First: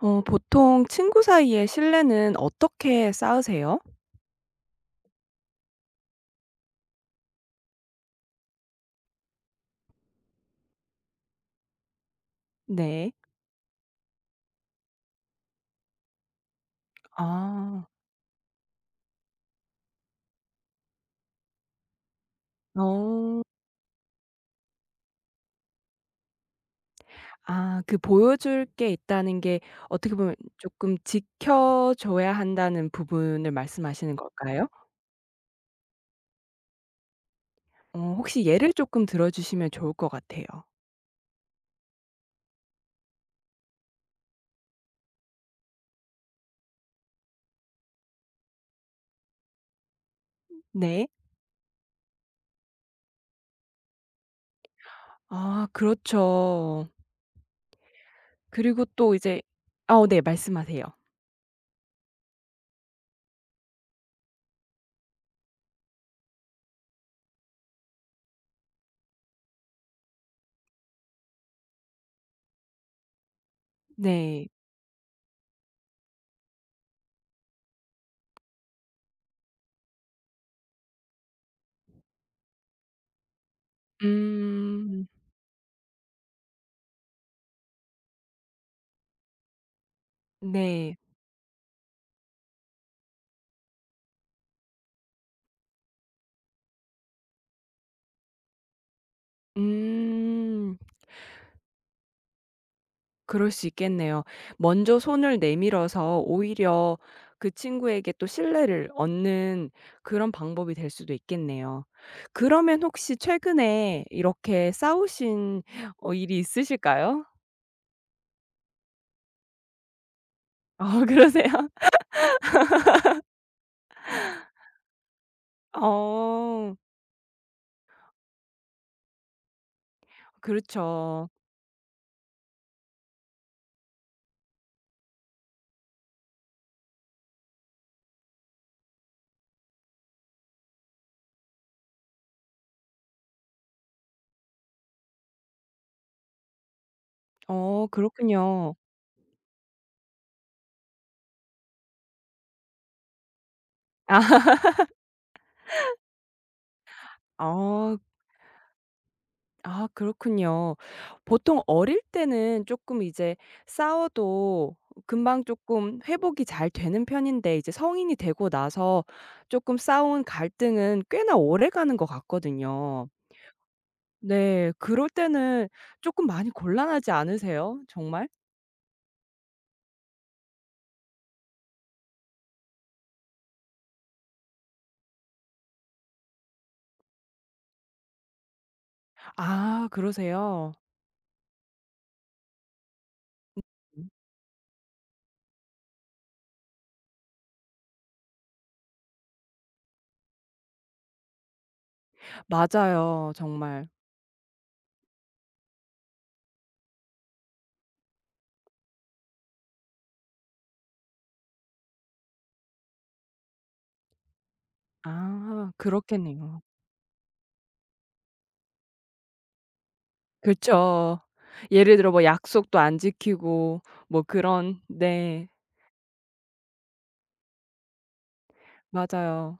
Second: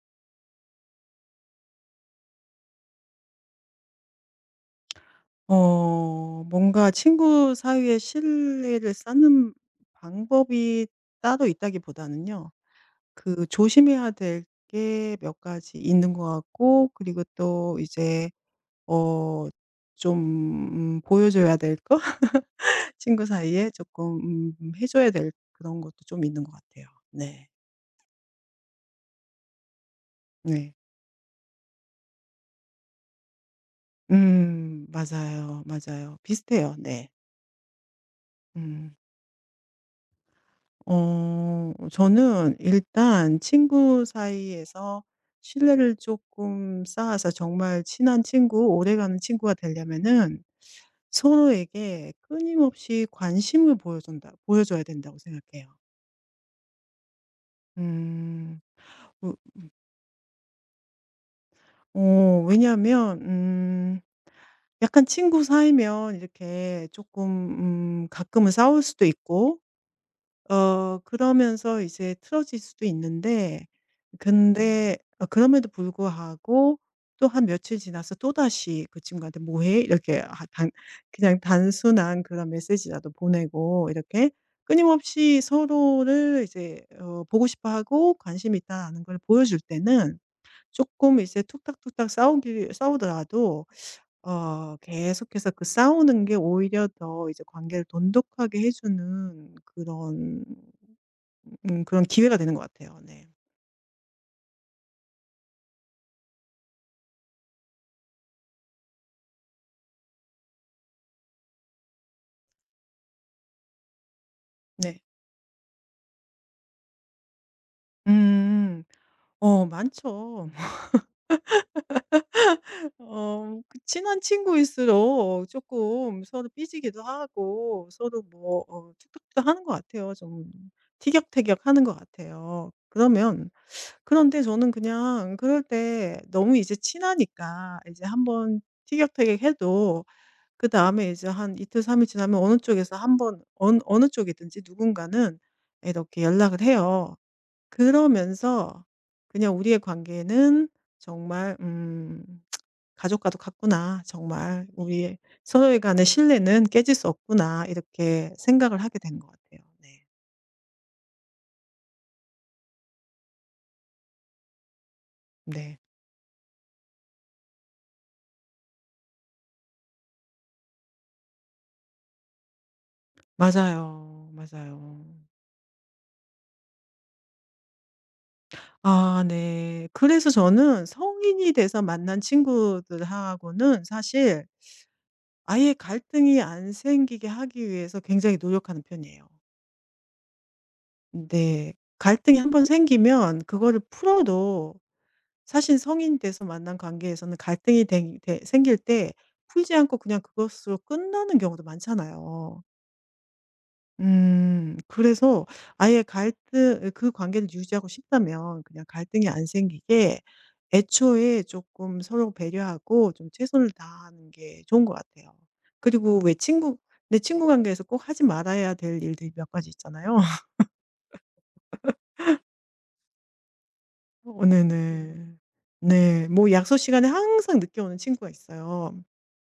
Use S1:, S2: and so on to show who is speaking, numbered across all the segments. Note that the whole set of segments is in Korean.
S1: 어 보통 친구 사이의 신뢰는 어떻게 쌓으세요?
S2: 뭔가 친구 사이에 신뢰를 쌓는 방법이 따로 있다기보다는요.
S1: 네.
S2: 그 조심해야 될 게 몇 가지 있는 것 같고, 그리고 또
S1: 아.
S2: 이제 어 좀 보여 줘야 될 거? 친구
S1: 어.
S2: 사이에 조금 해 줘야 될 그런 것도 좀 있는 것 같아요. 네.
S1: 아 그 보여줄 게 있다는 게 어떻게 보면
S2: 네.
S1: 조금 지켜줘야 한다는 부분을 말씀하시는 걸까요?
S2: 맞아요, 맞아요. 비슷해요. 네.
S1: 어 혹시 예를
S2: 음.
S1: 조금 들어 주시면 좋을 것 같아요.
S2: 저는 일단 친구 사이에서 신뢰를 조금 쌓아서 정말 친한 친구, 오래가는 친구가 되려면은
S1: 네.
S2: 서로에게 끊임없이 관심을 보여준다 보여줘야 된다고
S1: 아
S2: 생각해요.
S1: 그렇죠.
S2: 음.
S1: 그리고 또 이제 아, 네 말씀하세요.
S2: 왜냐하면 약간 친구 사이면 이렇게 조금 가끔은 싸울 수도 있고, 그러면서 이제 틀어질 수도 있는데, 네.
S1: 네.
S2: 근데 그럼에도 불구하고 또 한 며칠 지나서 또다시 그 친구한테 "뭐 해?" 이렇게 아 단 그냥 단순한 그런 메시지라도 보내고, 이렇게
S1: 음.
S2: 끊임없이 서로를 이제 보고 싶어하고 관심이 있다는 걸 보여줄 때는
S1: 네.
S2: 조금 이제 툭닥툭닥 싸우기 싸우더라도 계속해서 그 싸우는 게 오히려 더 이제 관계를 돈독하게 해 주는 그런,
S1: 음.
S2: 그런 기회가 되는 것 같아요. 네.
S1: 그럴 수 있겠네요. 먼저 손을 내밀어서 오히려 그 친구에게 또 신뢰를 얻는 그런 방법이 될 수도 있겠네요. 그러면 혹시 최근에 이렇게
S2: 네.
S1: 싸우신 어 일이 있으실까요?
S2: 음. 많죠.
S1: 어, 그러세요?
S2: 그 친한 친구일수록 조금 서로
S1: 어.
S2: 삐지기도 하고 서로 뭐 어툭툭 하는 것 같아요. 좀
S1: 그렇죠.
S2: 티격태격하는 것 같아요. 그러면, 그런데 저는 그냥 그럴 때 너무 이제 친하니까, 이제 한번 티격태격해도 그다음에 이제 한 이틀 삼일 지나면 어느 쪽에서 한번, 어느 쪽이든지 누군가는 이렇게 연락을 해요.
S1: 어 그렇군요.
S2: 그러면서 그냥 우리의 관계는 정말, '가족과도 같구나.
S1: 아.
S2: 정말 우리 서로에 간의 신뢰는 깨질 수 없구나.'
S1: 어.
S2: 이렇게 생각을 하게 된 것 같아요.
S1: 아
S2: 네.
S1: 그렇군요. 보통 어릴 때는 조금 이제 싸워도 금방
S2: 네.
S1: 조금 회복이 잘 되는 편인데 이제 성인이 되고 나서 조금 싸운 갈등은 꽤나 오래가는 것 같거든요.
S2: 맞아요.
S1: 네.
S2: 맞아요.
S1: 그럴 때는 조금 많이 곤란하지 않으세요? 정말?
S2: 아 네. 그래서 저는 성인이 돼서 만난 친구들하고는 사실 아예 갈등이 안 생기게 하기 위해서 굉장히 노력하는 편이에요.
S1: 아 그러세요?
S2: 네. 갈등이 한번 생기면 그거를 풀어도 사실 성인 돼서 만난 관계에서는 갈등이 생길 때 풀지 않고 그냥 그것으로 끝나는 경우도 많잖아요.
S1: 맞아요. 정말.
S2: 그래서 아예 갈등, 그 관계를 유지하고 싶다면 그냥 갈등이 안 생기게 애초에 조금 서로 배려하고 좀 최선을 다하는 게 좋은 것 같아요.
S1: 아
S2: 그리고 왜
S1: 그렇겠네요.
S2: 친구, 내 친구 관계에서 꼭 하지 말아야 될 일들이 몇 가지 있잖아요.
S1: 그렇죠. 예를 들어 뭐 약속도 안 지키고 뭐
S2: 네네.
S1: 그런
S2: 음.
S1: 네.
S2: 네. 뭐 약속 시간에 항상 늦게 오는 친구가 있어요.
S1: 맞아요.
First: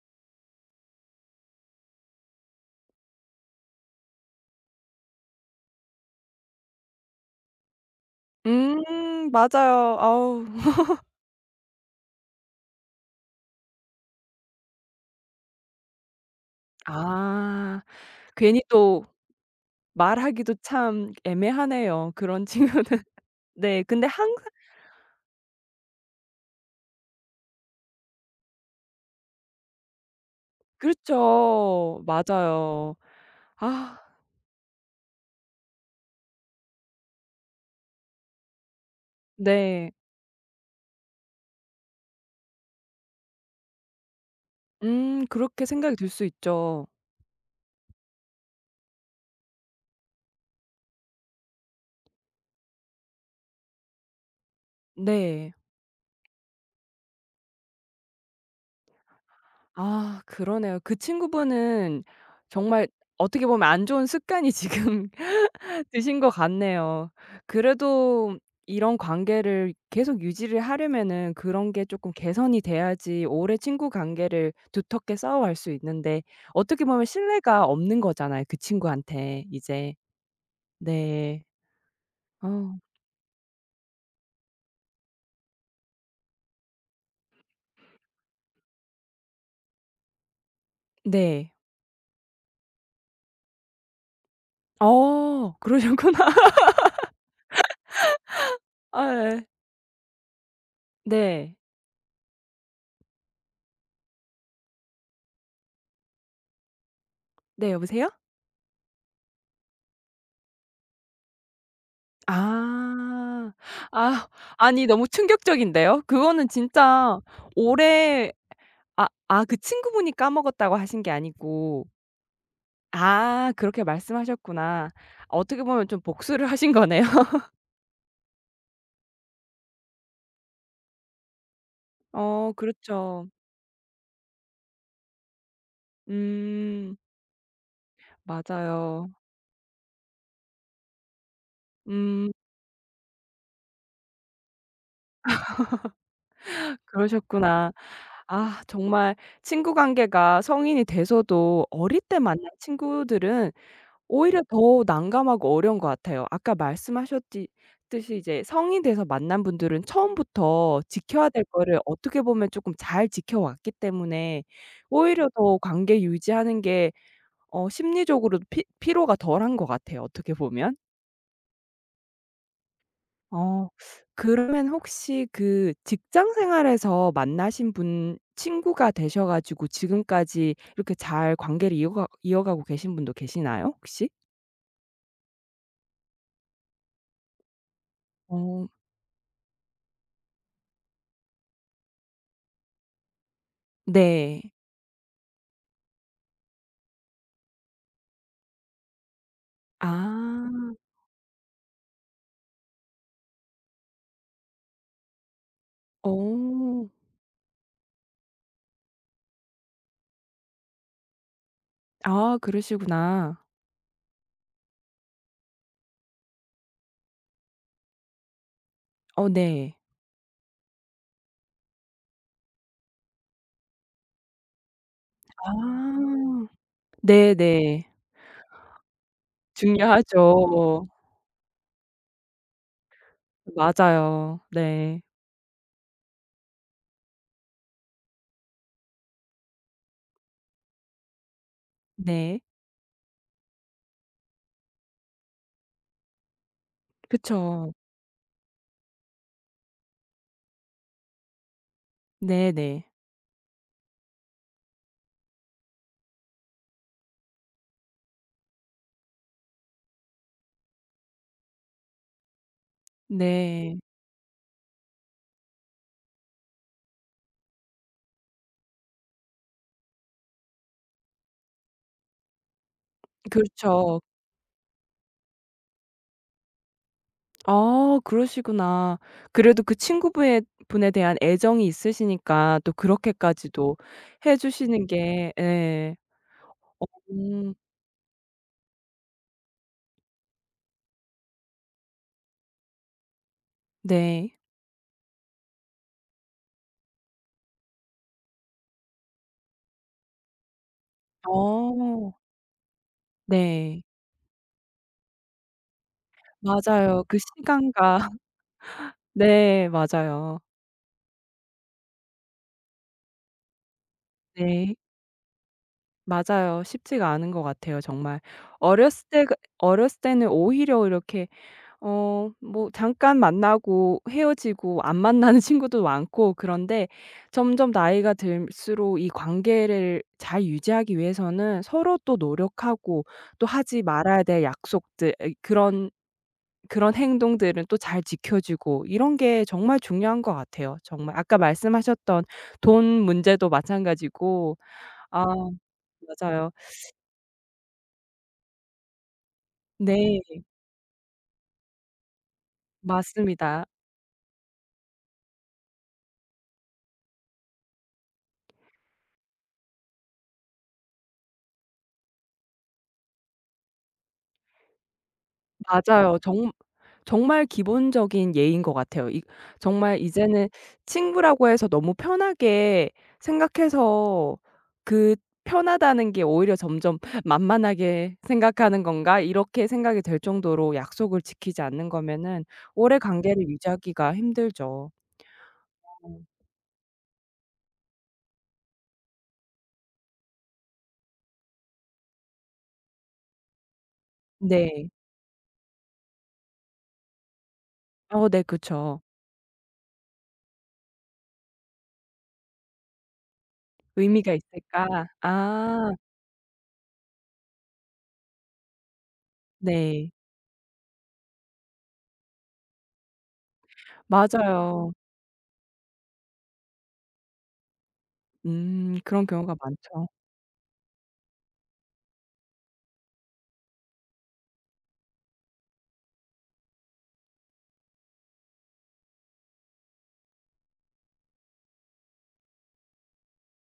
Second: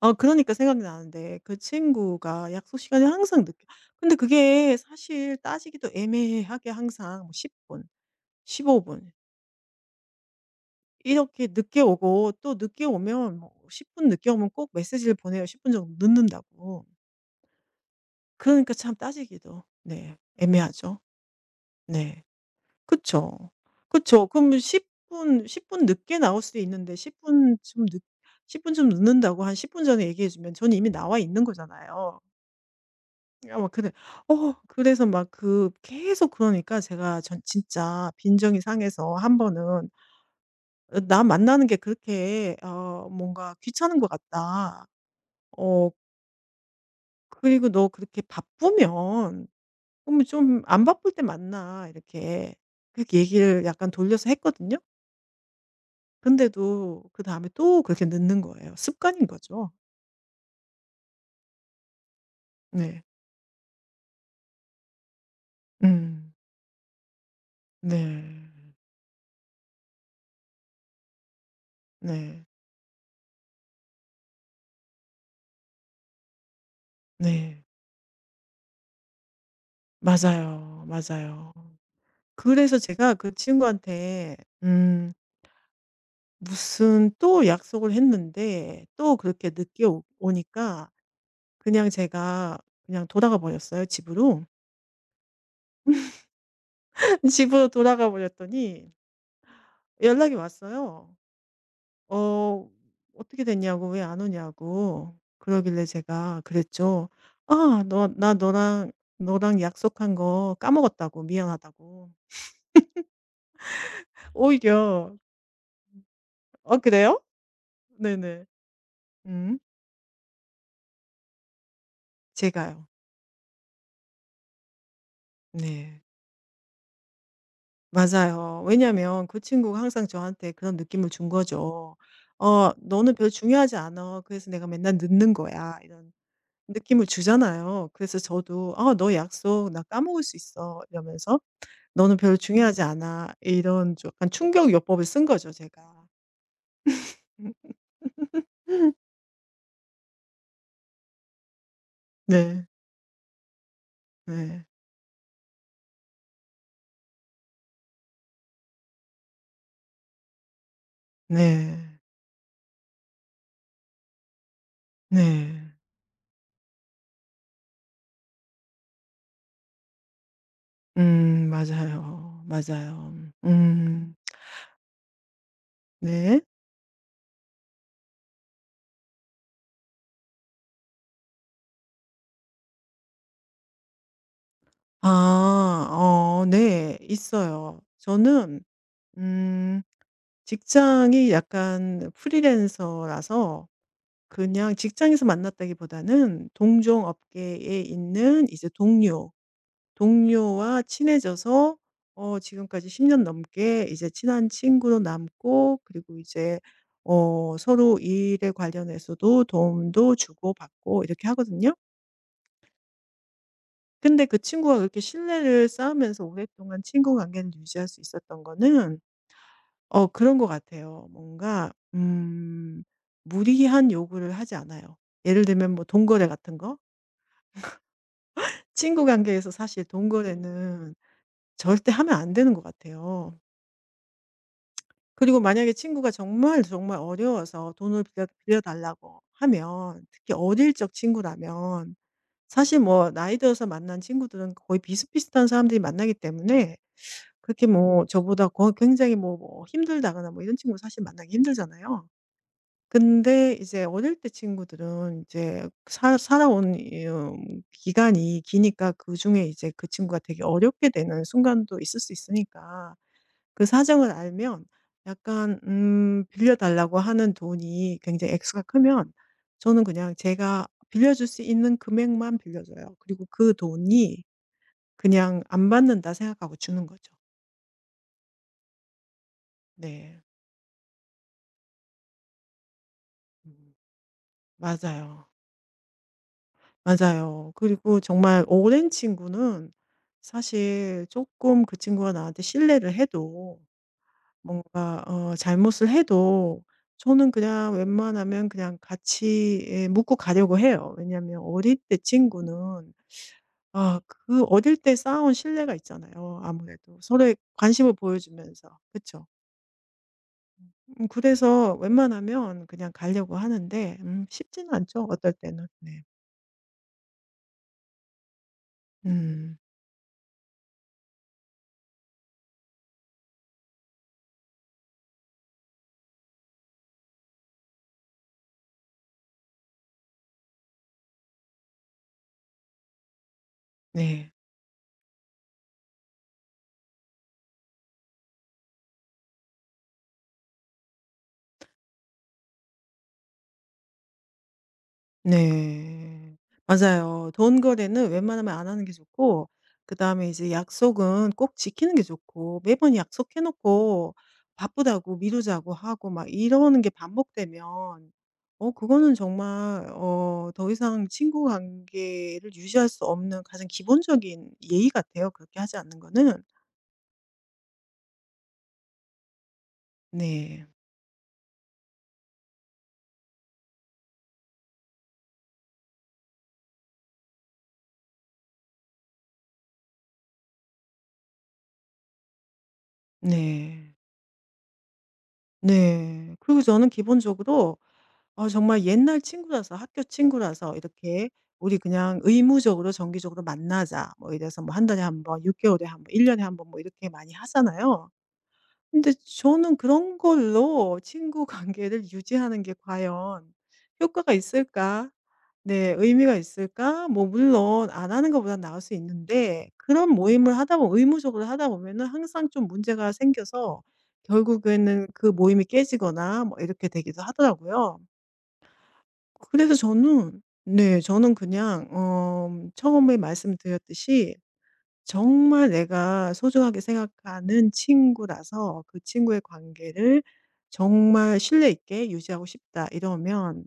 S2: 아 그러니까 생각이 나는데, 그 친구가 약속 시간에 항상 늦게, 근데 그게 사실 따지기도 애매하게 항상 뭐 10분 분, 15분
S1: 맞아요. 아우.
S2: 이렇게 늦게 오고, 또 늦게 오면 뭐 10분 늦게 오면 꼭 메시지를 보내요, 10분 정도 늦는다고.
S1: 아. 괜히
S2: 그러니까 참
S1: 또
S2: 따지기도 네
S1: 말하기도
S2: 애매하죠.
S1: 참 애매하네요,
S2: 네.
S1: 그런 친구들.
S2: 그쵸.
S1: 네. 근데
S2: 그쵸.
S1: 항상
S2: 그럼 10분 십 분 늦게 나올 수도 있는데, 십 분 좀 늦 10분 좀 늦는다고 한 10분 전에 얘기해 주면 저는 이미 나와 있는
S1: 그렇죠.
S2: 거잖아요.
S1: 맞아요.
S2: 아 막 그래,
S1: 아
S2: 그래서 막 그 계속 그러니까, 제가 전 진짜 빈정이 상해서 한 번은
S1: 네.
S2: 나 만나는 게 그렇게 뭔가 귀찮은 것 같다.
S1: 그렇게
S2: 어
S1: 생각이 들 수 있죠.
S2: 그리고 너 그렇게 바쁘면 그럼 좀 안 바쁠 때 만나.' 이렇게, 그렇게 얘기를 약간 돌려서 했거든요.
S1: 네.
S2: 근데도 그다음에 또 그렇게 늦는 거예요. 습관인 거죠.
S1: 아 그러네요. 그 친구분은 정말
S2: 네.
S1: 어떻게 보면 안 좋은 습관이 지금 드신 것
S2: 음.
S1: 같네요. 그래도
S2: 네.
S1: 이런 관계를 계속 유지를 하려면은 그런 게 조금
S2: 네.
S1: 개선이 돼야지 오래 친구 관계를 두텁게 쌓아갈 수 있는데 어떻게 보면
S2: 네.
S1: 신뢰가 없는 거잖아요, 그 친구한테 이제.
S2: 맞아요.
S1: 네.
S2: 맞아요.
S1: 어
S2: 그래서 제가 그 친구한테, 음 무슨 또 약속을 했는데 또 그렇게 늦게 오 오니까
S1: 네.
S2: 그냥 제가, 그냥 돌아가 버렸어요, 집으로.
S1: 어 그러셨구나.
S2: 집으로 돌아가 버렸더니
S1: 아예.
S2: 연락이 왔어요.
S1: 네.
S2: 어 "어떻게 됐냐고. 왜 안 오냐."고. 그러길래 제가 그랬죠.
S1: 네
S2: "아 너
S1: 여보세요?
S2: 나 너랑, 너랑 약속한 거 까먹었다."고, "미안하다."고.
S1: 아. 아. 아니 너무
S2: 오히려.
S1: 충격적인데요. 그거는
S2: 어 그래요?
S1: 진짜 오래
S2: 네네.
S1: 아 아 그
S2: 음.
S1: 친구분이 까먹었다고 하신 게 아니고
S2: 제가요.
S1: 아 그렇게 말씀하셨구나. 어떻게 보면 좀
S2: 네.
S1: 복수를 하신 거네요.
S2: 맞아요. 왜냐면 그 친구가 항상 저한테 그런 느낌을 준 거죠.
S1: 어
S2: 너는 별로
S1: 그렇죠.
S2: 중요하지 않아. 그래서 내가 맨날 늦는 거야." 이런
S1: 음
S2: 느낌을 주잖아요. 그래서 저도 "아
S1: 맞아요.
S2: 너 약속 나 까먹을 수 있어." 이러면서 "너는
S1: 음
S2: 별로 중요하지 않아." 이런 좀 약간 충격 요법을 쓴 거죠, 제가.
S1: 그러셨구나. 아 정말 친구 관계가 성인이 돼서도 어릴 때 만난
S2: 네.
S1: 친구들은 오히려
S2: 네.
S1: 더 난감하고 어려운 것 같아요. 아까 말씀하셨 듯이 이제 성인 돼서 만난 분들은 처음부터 지켜야 될 거를
S2: 네.
S1: 어떻게 보면 조금 잘 지켜왔기 때문에 오히려 더
S2: 네.
S1: 관계 유지하는 게 어 심리적으로도 피 피로가 덜한 것 같아요 어떻게 보면.
S2: 맞아요. 맞아요.
S1: 어
S2: 음.
S1: 그러면 혹시 그 직장
S2: 네.
S1: 생활에서 만나신 분 친구가 되셔 가지고 지금까지 이렇게 잘 관계를 이어가고 계신 분도 계시나요 혹시?
S2: 아. 어 네. 있어요. 저는,
S1: 어
S2: 음 직장이 약간 프리랜서라서
S1: 네.
S2: 그냥 직장에서 만났다기보다는 동종 업계에 있는 이제 동료,
S1: 아.
S2: 동료와 친해져서 지금까지 10년 넘게 이제 친한 친구로 남고, 그리고 이제
S1: 어.
S2: 서로 일에 관련해서도 도움도 주고받고 이렇게 하거든요.
S1: 아 그러시구나.
S2: 근데 그 친구가 그렇게 신뢰를 쌓으면서 오랫동안 친구 관계를 유지할 수 있었던 거는
S1: 어 네.
S2: 그런 것 같아요. 뭔가, 무리한 요구를 하지 않아요. 예를
S1: 아.
S2: 들면 뭐 돈거래 같은 거?
S1: 네네.
S2: 친구 관계에서 사실
S1: 중요하죠.
S2: 돈거래는 절대 하면 안 되는 것 같아요.
S1: 맞아요. 네.
S2: 그리고 만약에 친구가 정말 정말 어려워서 돈을 빌려달라고 하면, 특히 어릴 적 친구라면
S1: 네.
S2: 사실 뭐 나이 들어서 만난 친구들은 거의 비슷비슷한 사람들이 만나기 때문에 그렇게
S1: 그쵸.
S2: 뭐 저보다 거 굉장히 뭐 힘들다거나 뭐 이런 친구 사실 만나기 힘들잖아요.
S1: 네네.
S2: 근데 이제 어릴 때 친구들은 이제 사 살아온 이, 기간이 기니까 그중에 이제 그 친구가 되게 어렵게 되는 순간도 있을 수 있으니까, 그
S1: 네.
S2: 사정을 알면, 약간 빌려 달라고 하는 돈이 굉장히 액수가 크면 저는 그냥 제가 빌려줄 수 있는 금액만 빌려줘요. 그리고 그
S1: 그렇죠.
S2: 돈이 그냥 '안 받는다.' 생각하고 주는 거죠.
S1: 아 그러시구나. 그래도 그
S2: 네.
S1: 친구분에 분에 대한 애정이 있으시니까 또
S2: 음.
S1: 그렇게까지도 해 주시는
S2: 맞아요.
S1: 게 예.
S2: 맞아요.
S1: 음
S2: 그리고 정말 오랜 친구는 사실 조금 그 친구가 나한테 실례를 해도,
S1: 네.
S2: 뭔가 잘못을 해도 저는 그냥 웬만하면 그냥 같이 예 묻고 가려고 해요. 왜냐하면 어릴 때
S1: 어
S2: 친구는,
S1: 네.
S2: 아 그 어릴 때 쌓아온 신뢰가 있잖아요 아무래도.
S1: 맞아요. 그
S2: 서로의 관심을
S1: 시간과.
S2: 보여주면서. 그렇죠.
S1: 네 맞아요.
S2: 그래서 웬만하면 그냥 가려고 하는데 쉽지는
S1: 네.
S2: 않죠 어떨 때는. 네.
S1: 맞아요. 쉽지가 않은 것 같아요 정말.
S2: 음.
S1: 어렸을 때는 오히려 이렇게 어 뭐 잠깐 만나고 헤어지고 안 만나는 친구도 많고 그런데 점점 나이가 들수록 이 관계를 잘 유지하기 위해서는 서로 또 노력하고 또 하지 말아야
S2: 네.
S1: 될 약속들 에, 그런 행동들은 또 잘 지켜 주고 이런 게 정말 중요한 것 같아요. 정말 아까 말씀하셨던 돈 문제도 마찬가지고 아
S2: 네.
S1: 맞아요.
S2: 맞아요. 돈 거래는 웬만하면 안 하는 게 좋고,
S1: 네.
S2: 그다음에 이제 약속은 꼭 지키는 게 좋고. 매번 약속해
S1: 맞습니다.
S2: 놓고 바쁘다고 미루자고 하고 막 이러는 게 반복되면 그거는 정말, 더 이상 친구 관계를 유지할 수 없는, 가장 기본적인 예의 같아요, 그렇게 하지 않는
S1: 맞아요.
S2: 거는.
S1: 정 정말 기본적인 예인 것 같아요. 이 정말 이제는
S2: 네.
S1: 친구라고 해서 너무 편하게 생각해서 그 '편하다는 게 오히려 점점 만만하게 생각하는 건가?' 이렇게 생각이 될 정도로 약속을 지키지 않는 거면은 오래 관계를
S2: 네.
S1: 유지하기가 힘들죠. 어.
S2: 네. 그리고 저는 기본적으로 정말 옛날 친구라서, 학교 친구라서 이렇게 "우리 그냥 의무적으로 정기적으로 만나자." 뭐 이래서, 뭐 한
S1: 네.
S2: 달에 한 번, 6개월 개월에 한 번, 1년 년에 한번, 뭐 이렇게 많이 하잖아요.
S1: 어 네 그쵸.
S2: 근데 저는 그런 걸로 친구 관계를 유지하는 게 과연 효과가
S1: '의미가 있을까?'
S2: 있을까?
S1: 아
S2: 네 의미가 있을까? 뭐 물론 안 하는 것보는 나을 수 있는데, 그런
S1: 네.
S2: 모임을 하다 보면, 의무적으로 하다 보면은 항상 좀 문제가 생겨서
S1: 맞아요.
S2: 결국에는 그 모임이 깨지거나 뭐 이렇게 되기도 하더라고요.
S1: 그런 경우가
S2: 그래서
S1: 많죠.
S2: 저는, 네 저는 그냥 처음에 말씀드렸듯이 정말 내가 소중하게 생각하는 친구라서 그 친구의 관계를 정말 신뢰 있게 유지하고 싶다 이러면,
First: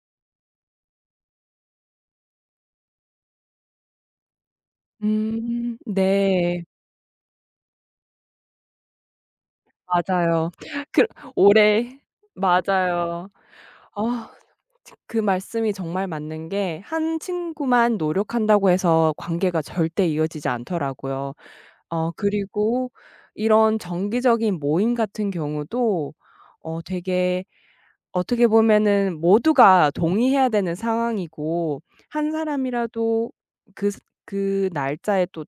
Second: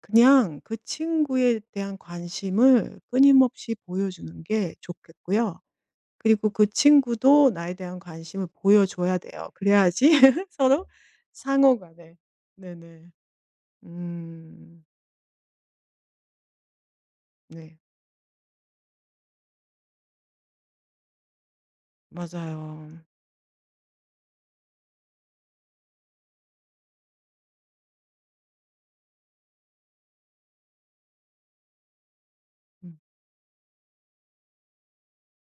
S2: 그냥 그 친구에 대한 관심을 끊임없이 보여주는 게 좋겠고요. 그리고
S1: 네.
S2: 그 친구도 나에 대한 관심을 보여줘야 돼요. 그래야지
S1: 맞아요.
S2: 서로
S1: 그 올해
S2: 상호간에. 네네.
S1: 맞아요. 아
S2: 음.
S1: 지 그 말씀이 정말 맞는 게 한
S2: 네.
S1: 친구만 노력한다고 해서 관계가 절대 이어지지 않더라고요. 어
S2: 맞아요.
S1: 그리고 이런 정기적인 모임 같은 경우도 어 되게 어떻게 보면은 모두가 동의해야 되는 상황이고 한
S2: 음.
S1: 사람이라도 그 스 그 날짜에 또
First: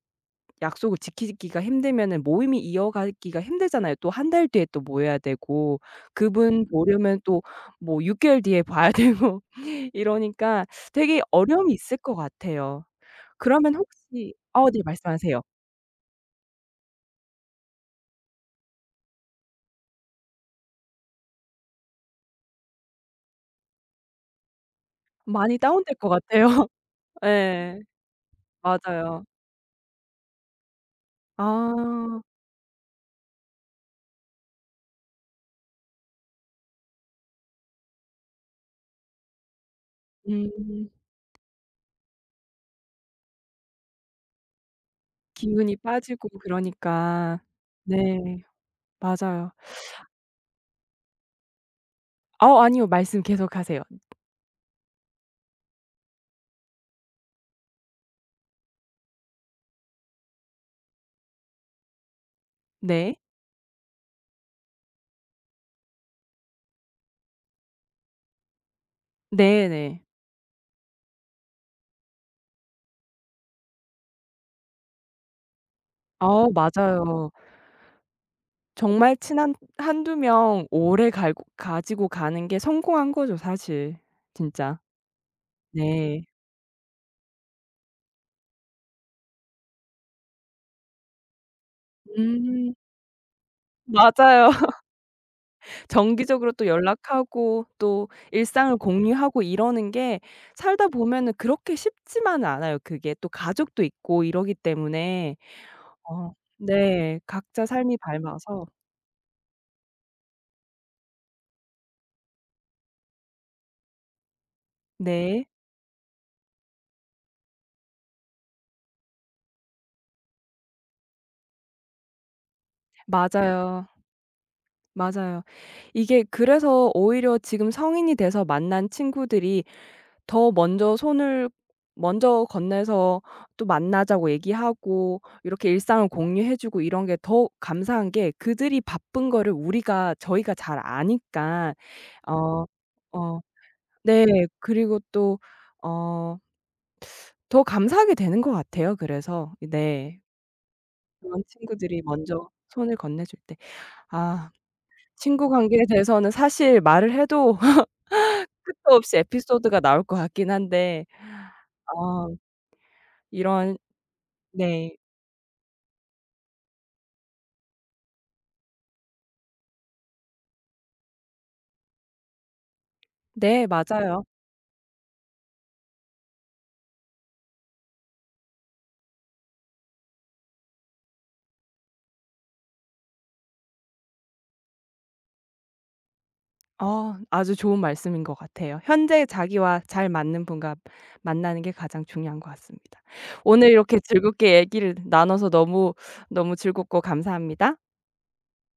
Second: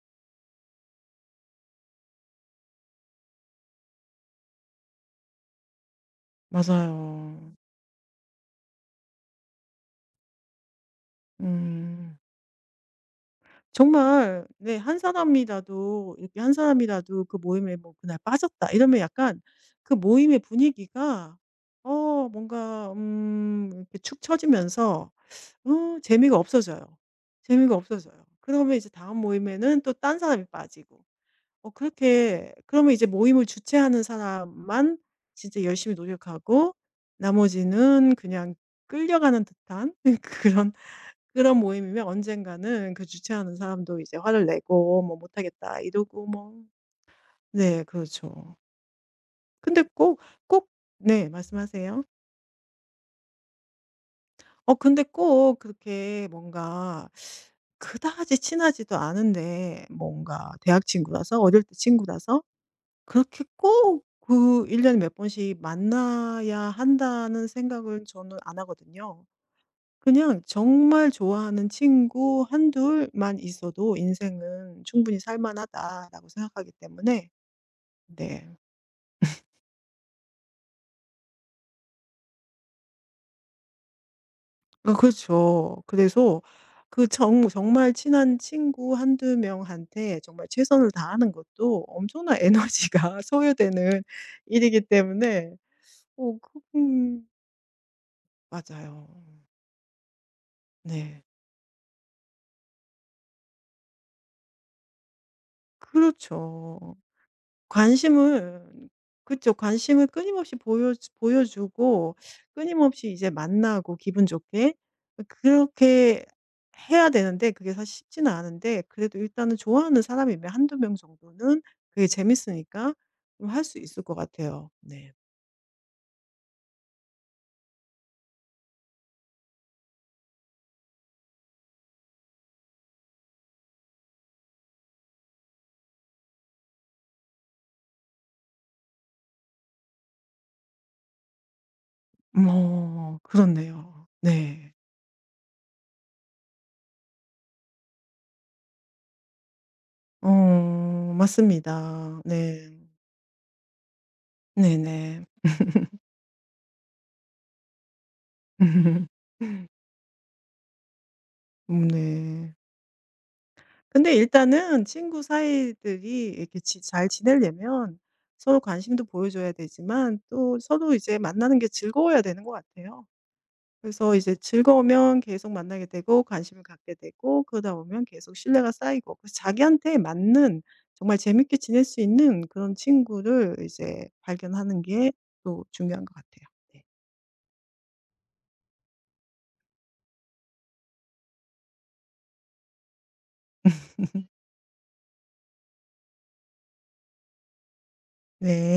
S1: 약속을 지키기가 힘들면은 모임이 이어가기가 힘들잖아요. 또 한 달 뒤에 또 모여야 되고 그분 보려면 또
S2: 맞아요.
S1: 뭐 6개월 개월 뒤에 봐야 되고 이러니까 되게 어려움이 있을 것
S2: 음.
S1: 같아요. 그러면 혹시
S2: 정말,
S1: 어
S2: 네
S1: 네
S2: 한
S1: 말씀하세요.
S2: 사람이라도 이렇게 한 사람이라도 그 모임에 뭐 '그날 빠졌다.' 이러면 약간 그 모임의 분위기가 뭔가 이렇게 축 처지면서,
S1: 많이 다운될 것
S2: 재미가
S1: 같아요.
S2: 없어져요. 재미가
S1: 예.
S2: 없어져요. 그러면 이제 다음
S1: 맞아요.
S2: 모임에는 또 딴 사람이 빠지고.
S1: 아.
S2: 그렇게, 그러면 이제 모임을 주최하는 사람만 진짜 열심히 노력하고 나머지는 그냥 끌려가는 듯한 그런,
S1: 음.
S2: 그런 모임이면 언젠가는 그 주최하는 사람도 이제 화를 내고 뭐
S1: 기운이
S2: "못하겠다." 이러고
S1: 빠지고
S2: 뭐.
S1: 그러니까.
S2: 네
S1: 네.
S2: 그렇죠.
S1: 맞아요.
S2: 근데 꼭 꼭 네 말씀하세요.
S1: 아 아니요. 말씀 계속하세요.
S2: 근데 꼭 그렇게 뭔가 그다지 친하지도 않은데 뭔가 대학 친구라서, 어릴 때 친구라서
S1: 네.
S2: 그렇게 꼭 그 1년 년에 몇 번씩 만나야 한다는 생각을 저는 안 하거든요.
S1: 네네.
S2: 그냥 정말 좋아하는 친구 한둘만 있어도 '인생은 충분히 살 만하다.'라고
S1: 어
S2: 생각하기 때문에.
S1: 맞아요.
S2: 네.
S1: 정말 친한 한두 명 오래 갈고 가지고 가는 게 성공한 거죠 사실. 진짜.
S2: 그렇죠.
S1: 네.
S2: 그래서 그 정 정말 친한 친구 한두 명한테 정말 최선을 다하는 것도 엄청난
S1: 음.
S2: 에너지가 소요되는
S1: 맞아요.
S2: 일이기 때문에. 어
S1: 정기적으로
S2: 그
S1: 또
S2: 음
S1: 연락하고 또 일상을
S2: 맞아요.
S1: 공유하고 이러는 게 살다
S2: 네.
S1: 보면은 그렇게 쉽지만은 않아요. 그게 또 가족도 있고 이러기 때문에 어
S2: 그렇죠.
S1: 네. 각자 삶이 밟아서
S2: 관심을, 그쵸. 관심을 끊임없이 보여 주고, 끊임없이 이제 만나고 기분 좋게
S1: 네.
S2: 그렇게 해야 되는데 그게 사실 쉽지는 않은데, 그래도 일단은 좋아하는 사람이면 한두 명 정도는 그게 재밌으니까 좀 할 수
S1: 맞아요.
S2: 있을 것 같아요. 네.
S1: 맞아요. 이게 그래서 오히려 지금 성인이 돼서 만난 친구들이 더 먼저 손을 먼저 건네서 또 만나자고 얘기하고 이렇게 일상을 공유해 주고 이런 게 더 감사한 게 그들이 바쁜 거를 우리가 저희가 잘 아니까 어 어
S2: 그렇네요.
S1: 네.
S2: 네.
S1: 그리고 또 어 더 감사하게 되는 것 같아요 그래서. 네.
S2: 어
S1: 그런 친구들이
S2: 맞습니다.
S1: 먼저
S2: 네.
S1: 손을 건네 줄 때. 아
S2: 네네.
S1: 친구 관계에 대해서는 사실 말을 해도 끝도 없이 에피소드가 나올 것 같긴 한데 어
S2: 네.
S1: 이런
S2: 근데 일단은
S1: 네.
S2: 친구 사이들이 이렇게 지 잘 지내려면 서로 관심도 보여줘야 되지만 또 서로 이제 만나는 게 즐거워야 되는 것 같아요.
S1: 네
S2: 그래서
S1: 맞아요.
S2: 이제 즐거우면 계속 만나게 되고 관심을 갖게 되고, 그러다 보면 계속 신뢰가 쌓이고, 그래서 자기한테 맞는 정말 재밌게 지낼 수 있는 그런 친구를 이제 발견하는 게 또 중요한 것 같아요. 네.
S1: 어 아주 좋은 말씀인 것 같아요. 현재 자기와 잘 맞는 분과 만나는 게 가장 중요한 것 같습니다. 오늘 이렇게 즐겁게 얘기를 나눠서 너무, 너무 즐겁고 감사합니다.
S2: 네.